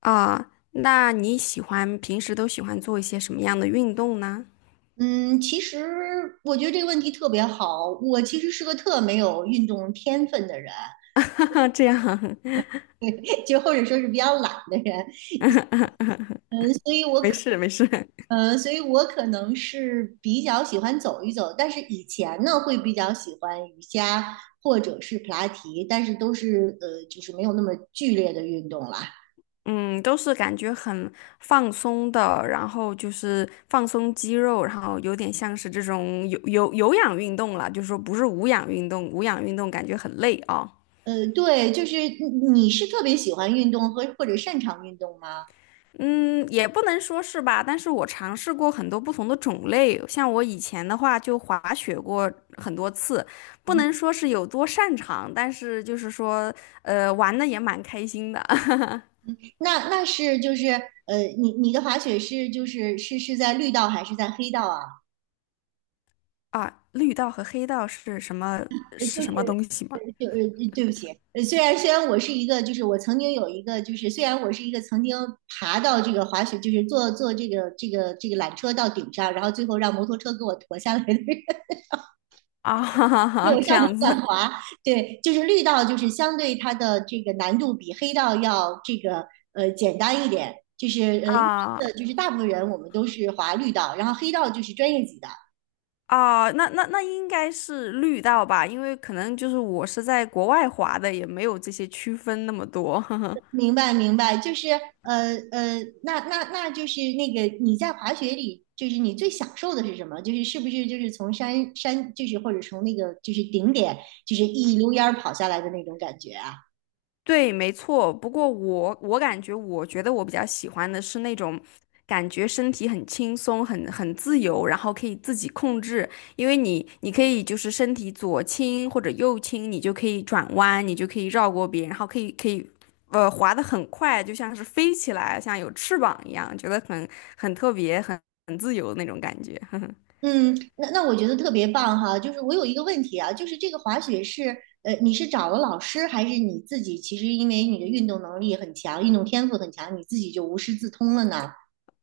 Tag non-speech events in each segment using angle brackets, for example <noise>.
啊，那你喜欢平时都喜欢做一些什么样的运动呢？嗯，其实我觉得这个问题特别好。我其实是个特没有运动天分的人，<laughs> 这样，<laughs> 就或者说是比较懒的人。嗯，所以 <laughs> 我没可，事没事。所以我可能是比较喜欢走一走，但是以前呢会比较喜欢瑜伽或者是普拉提，但是都是就是没有那么剧烈的运动啦。嗯，都是感觉很放松的，然后就是放松肌肉，然后有点像是这种有氧运动了，就是说不是无氧运动，无氧运动感觉很累啊。对，就是你是特别喜欢运动和或者擅长运动吗？嗯，也不能说是吧，但是我尝试过很多不同的种类，像我以前的话就滑雪过很多次，不能说是有多擅长，但是就是说，玩的也蛮开心的 <laughs> 那是，你的滑雪是是在绿道还是在黑道啊？啊。绿道和黑道是什么呃，就是是什么东西吗？就呃，对不起，虽然我是一个，就是我曾经有一个，就是虽然我是一个曾经爬到这个滑雪，就是坐这个缆车到顶上，然后最后让摩托车给我驮下来的人，<laughs> 啊，<laughs> 哈哈就哈，我这上去样乱子滑。对，就是绿道就是相对它的这个难度比黑道要这个简单一点，就是一啊般的就是大部分人我们都是滑绿道，然后黑道就是专业级的。啊，那应该是绿道吧，因为可能就是我是在国外滑的，也没有这些区分那么多。<laughs> 明白明白，那就是那个你在滑雪里，就是你最享受的是什么？就是是不是就是从山，就是或者从那个就是顶点，就是一溜烟儿跑下来的那种感觉啊？对，没错。不过我感觉，我觉得我比较喜欢的是那种感觉身体很轻松、很自由，然后可以自己控制。因为你可以就是身体左倾或者右倾，你就可以转弯，你就可以绕过别人，然后可以滑得很快，就像是飞起来，像有翅膀一样，觉得很很特别、很自由的那种感觉。<laughs> 嗯，那我觉得特别棒哈。就是我有一个问题啊，就是这个滑雪是你是找了老师，还是你自己？其实因为你的运动能力很强，运动天赋很强，你自己就无师自通了呢？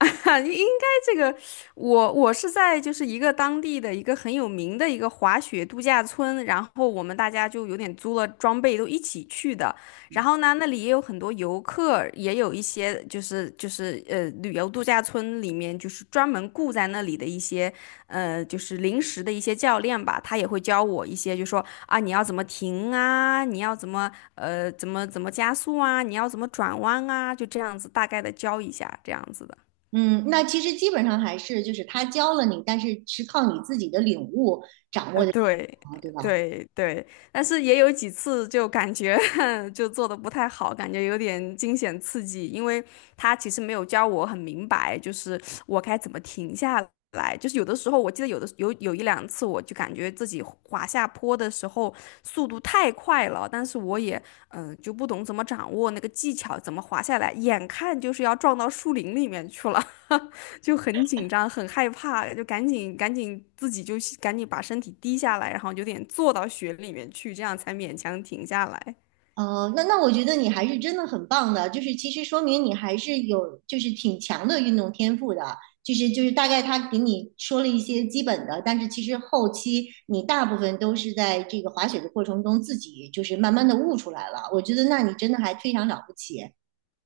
<laughs> 应该这个，我是在就是一个当地的一个很有名的一个滑雪度假村，然后我们大家就有点租了装备都一起去的。然后呢，那里也有很多游客，也有一些就是旅游度假村里面就是专门雇在那里的一些就是临时的一些教练吧，他也会教我一些，就说啊你要怎么停啊，你要怎么加速啊，你要怎么转弯啊，就这样子大概的教一下这样子的。嗯，那其实基本上还是就是他教了你，但是是靠你自己的领悟掌握呃，的技对，巧嘛对吧？对，对，但是也有几次就感觉 <laughs> 就做的不太好，感觉有点惊险刺激，因为他其实没有教我很明白，就是我该怎么停下来。就是有的时候，我记得有的有有一两次，我就感觉自己滑下坡的时候速度太快了，但是我也就不懂怎么掌握那个技巧，怎么滑下来，眼看就是要撞到树林里面去了。<laughs> 就很紧张，很害怕，就赶紧自己就赶紧把身体低下来，然后有点坐到雪里面去，这样才勉强停下来。那我觉得你还是真的很棒的，就是其实说明你还是有就是挺强的运动天赋的，就是大概他给你说了一些基本的，但是其实后期你大部分都是在这个滑雪的过程中自己就是慢慢的悟出来了，我觉得那你真的还非常了不起。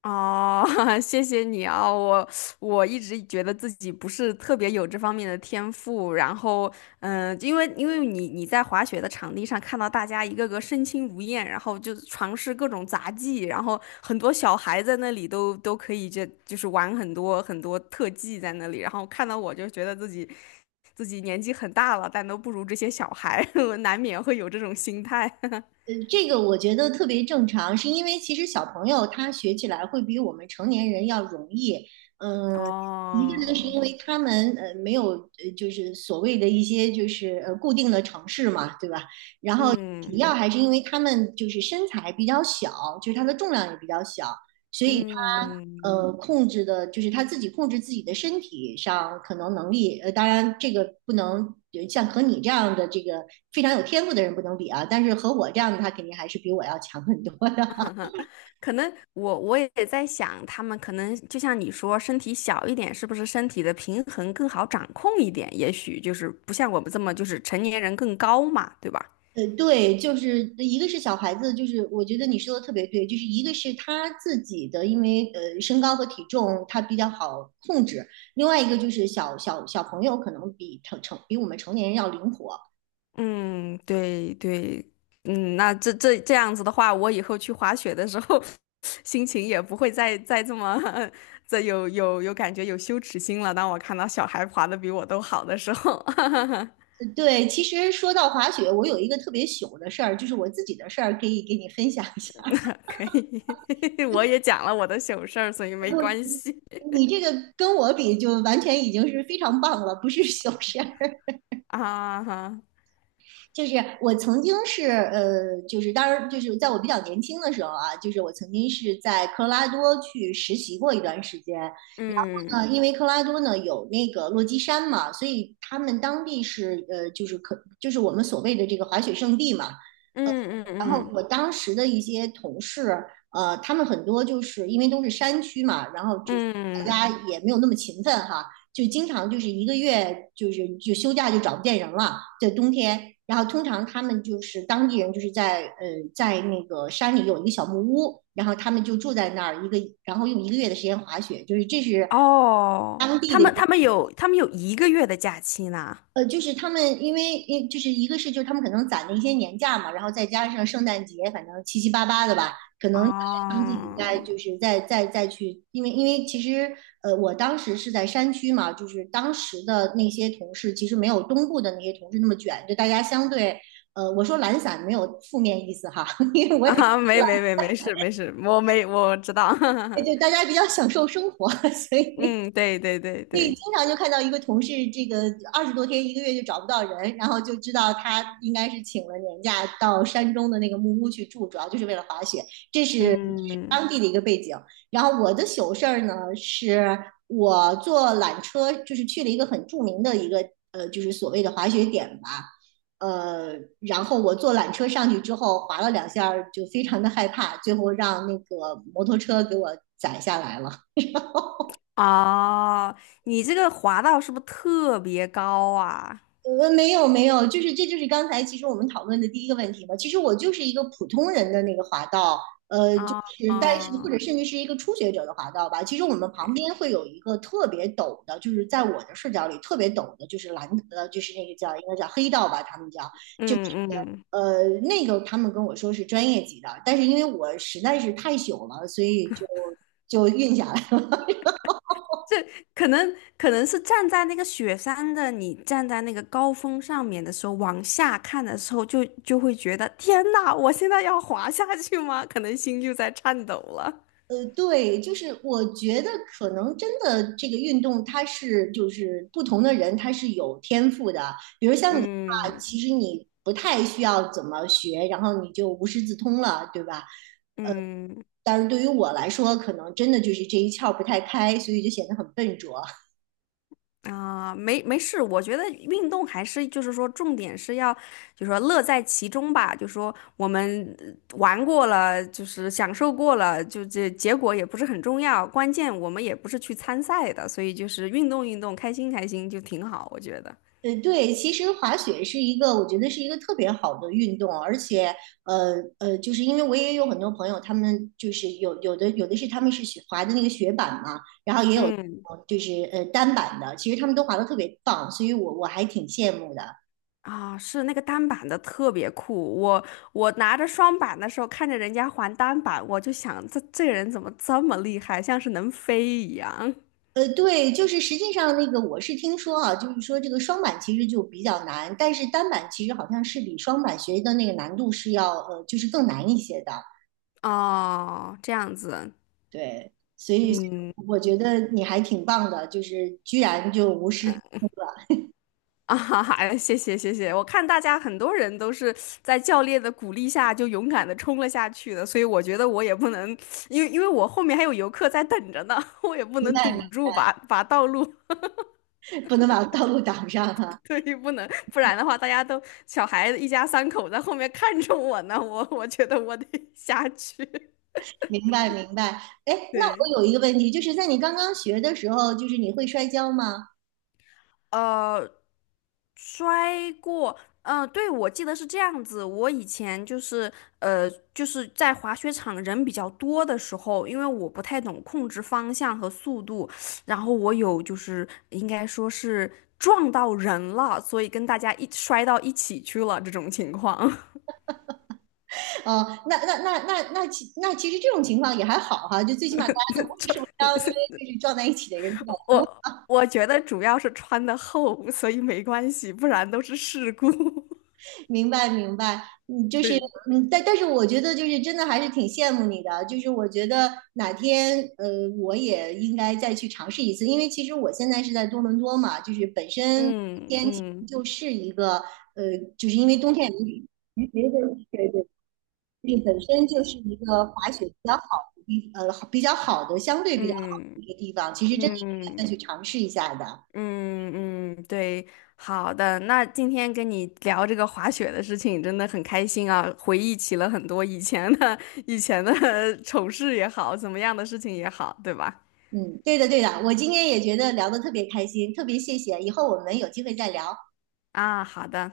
哦，<laughs> 谢谢你啊，我我一直觉得自己不是特别有这方面的天赋，然后，因为你在滑雪的场地上看到大家一个个身轻如燕，然后就尝试各种杂技，然后很多小孩在那里都可以就是玩很多很多特技在那里，然后看到我就觉得自己自己年纪很大了，但都不如这些小孩，<laughs> 我难免会有这种心态。这个我觉得特别正常，是因为其实小朋友他学起来会比我们成年人要容易。<laughs> 嗯，一个呢是哦，因为他们没有就是所谓的一些就是固定的城市嘛，对吧？然后主嗯要还是因为他们就是身材比较小，就是他的重量也比较小，所以嗯。他嗯控制的，就是他自己控制自己的身体上可能能力，当然这个不能像和你这样的这个非常有天赋的人不能比啊，但是和我这样的他肯定还是比我要强很多的。<laughs> 可能我也在想，他们可能就像你说，身体小一点，是不是身体的平衡更好掌控一点？也许就是不像我们这么，就是成年人更高嘛，对吧？对，就是一个是小孩子，就是我觉得你说的特别对，就是一个是他自己的，因为身高和体重他比较好控制，另外一个就是小朋友可能比比我们成年人要灵活，嗯，对对，嗯，那这样子的话，我以后去滑雪的时候，<laughs> 心情也不会再这么 <laughs> 这有感觉有羞耻心了。当我看到小孩滑的比我都好的时候，对，其实说到滑雪，我有一个特别糗的事儿，就是我自己的事儿，可以给你分享一下。<laughs> <laughs> 可以，<laughs> 我也讲了我的糗事儿，所以不，没关系 你这个跟我比，就完全已经是非常棒了，不是糗事儿。<laughs> <laughs> 啊哈。就是我曾经是就是当然就是在我比较年轻的时候啊，就是我曾经是在科罗拉多去实习过一段时间。然嗯后呢，因为科罗拉多呢有那个落基山嘛，所以他们当地是就是就是我们所谓的这个滑雪圣地嘛。嗯嗯然后我嗯当时的一些同事，他们很多就是因为都是山区嘛，然后就是嗯，大家也没有那么勤奋哈，就经常就是一个月就休假就找不见人了，在冬天。然后通常他们就是当地人，就是在那个山里有一个小木屋，然后他们就住在那儿一个，然后用一个月的时间滑雪，就是这是哦，当地他的一们个他们有他们有1个月的假期呢。就是他们因为就是一个是就是他们可能攒了一些年假嘛，然后再加上圣诞节，反正七七八八的吧，可能他们自己再哦，就是再再再去，因为其实我当时是在山区嘛，就是当时的那些同事其实没有东部的那些同事那么卷，就大家相对我说懒散没有负面意思哈，<laughs> 因为 <laughs> 我也啊，没事没事，我没我知道。就 <laughs> 大家比较享受生活，<laughs> 所以嗯，对对对对，经对，常就看到一个同事，这个二十多天一个月就找不到人，然后就知道他应该是请了年假到山中的那个木屋去住，主要就是为了滑雪，这是嗯，当地的一个背景。然后我的糗事儿呢，是我坐缆车，就是去了一个很著名的一个就是所谓的滑雪点吧，呃，然后我坐缆车上去之后滑了两下儿，就非常的害怕，最后让那个摩托车给我载下来了。哦，你这个滑道是不是特别高啊？没有没有，就是这就是刚才其实我们讨论的第一个问题嘛。其实我就是一个普通人的那个滑道，就啊是但是或者甚至是一个初学者的滑道吧。其实我们旁边会有一个特别陡的，就是在我的视角里特别陡的，就是蓝呃，就是那个叫应该叫黑道吧，他们叫就是嗯嗯。呃那个他们跟我说是专业级的，但是因为我实在是太朽了，所以就运下来。这可能是站在那个雪山的你，站在那个高峰上面的时候，往下看的时候就，就会觉得天呐，我现在要滑下去吗？可能心就在颤抖了。对，就是我觉得可能真的这个运动，它是就是不同的人他是有天赋的。比如像你的话，嗯其实你不太需要怎么学，然后你就无师自通了，对吧？呃，嗯，但是对于我来说，可能真的就是这一窍不太开，所以就显得很笨拙。啊，没没事，我觉得运动还是就是说，重点是要就是说乐在其中吧。就说我们玩过了，就是享受过了，就这结果也不是很重要，关键我们也不是去参赛的，所以就是运动运动，开心开心就挺好，我觉得。对，其实滑雪是一个，我觉得是一个特别好的运动，而且，就是因为我也有很多朋友，他们就是有的是他们是雪滑的那个雪板嘛，然后也有嗯，就是单板的，其实他们都滑得特别棒，所以我还挺羡慕的。啊，是那个单板的特别酷，我我拿着双板的时候，看着人家还单板，我就想这个人怎么这么厉害，像是能飞一样。对，就是实际上那个我是听说啊，就是说这个双板其实就比较难，但是单板其实好像是比双板学的那个难度是要就是更难一些的。哦，这样子，对，所以嗯。我觉得你还挺棒的，就是居然就无师自嗯通，啊哈哈，谢谢谢谢！我看大家很多人都是在教练的鼓励下就勇敢的冲了下去的，所以我觉得我也不能，因为我后面还有游客在等着呢，<laughs> 我也不明能堵白住把道路，不能把道路挡上哈，<laughs> 对，不能，不然的话大家都小孩子一家三口在后面看着我呢，我觉得我得下去，明白明白，哎，<laughs> 那对。我有一个问题，就是在你刚刚学的时候，就是你会摔跤吗？呃，摔过，呃，对，我记得是这样子。我以前就是，呃，就是在滑雪场人比较多的时候，因为我不太懂控制方向和速度，然后我有就是应该说是撞到人了，所以跟大家一摔到一起去了这种情况。哦，那那那那那其那其实这种情况也还好哈，就最起码大家都不会受伤，因为就是撞在一起的人 <laughs> 我觉得主要是穿的厚，所以没关系，不然都是事故。<laughs> 明白明白，对，但是我觉得就是真的还是挺羡慕你的，就是我觉得哪天我也应该再去尝试一次，因为其实我现在是在多伦多嘛，就是本身嗯天气嗯就是一个就是因为冬天也没的，对对对，就是本身就是一个滑雪比较好的地，好比较好的，相对比较好嗯的一个地方，其实真的应该嗯。再去尝试一下的。嗯嗯，对，好的。那今天跟你聊这个滑雪的事情，真的很开心啊，回忆起了很多以前的 <laughs> 以前的 <laughs> 丑事也好，怎么样的事情也好，对吧？嗯，对的，对的，我今天也觉得聊得特别开心，特别谢谢，以后我们有机会再聊。啊，好的。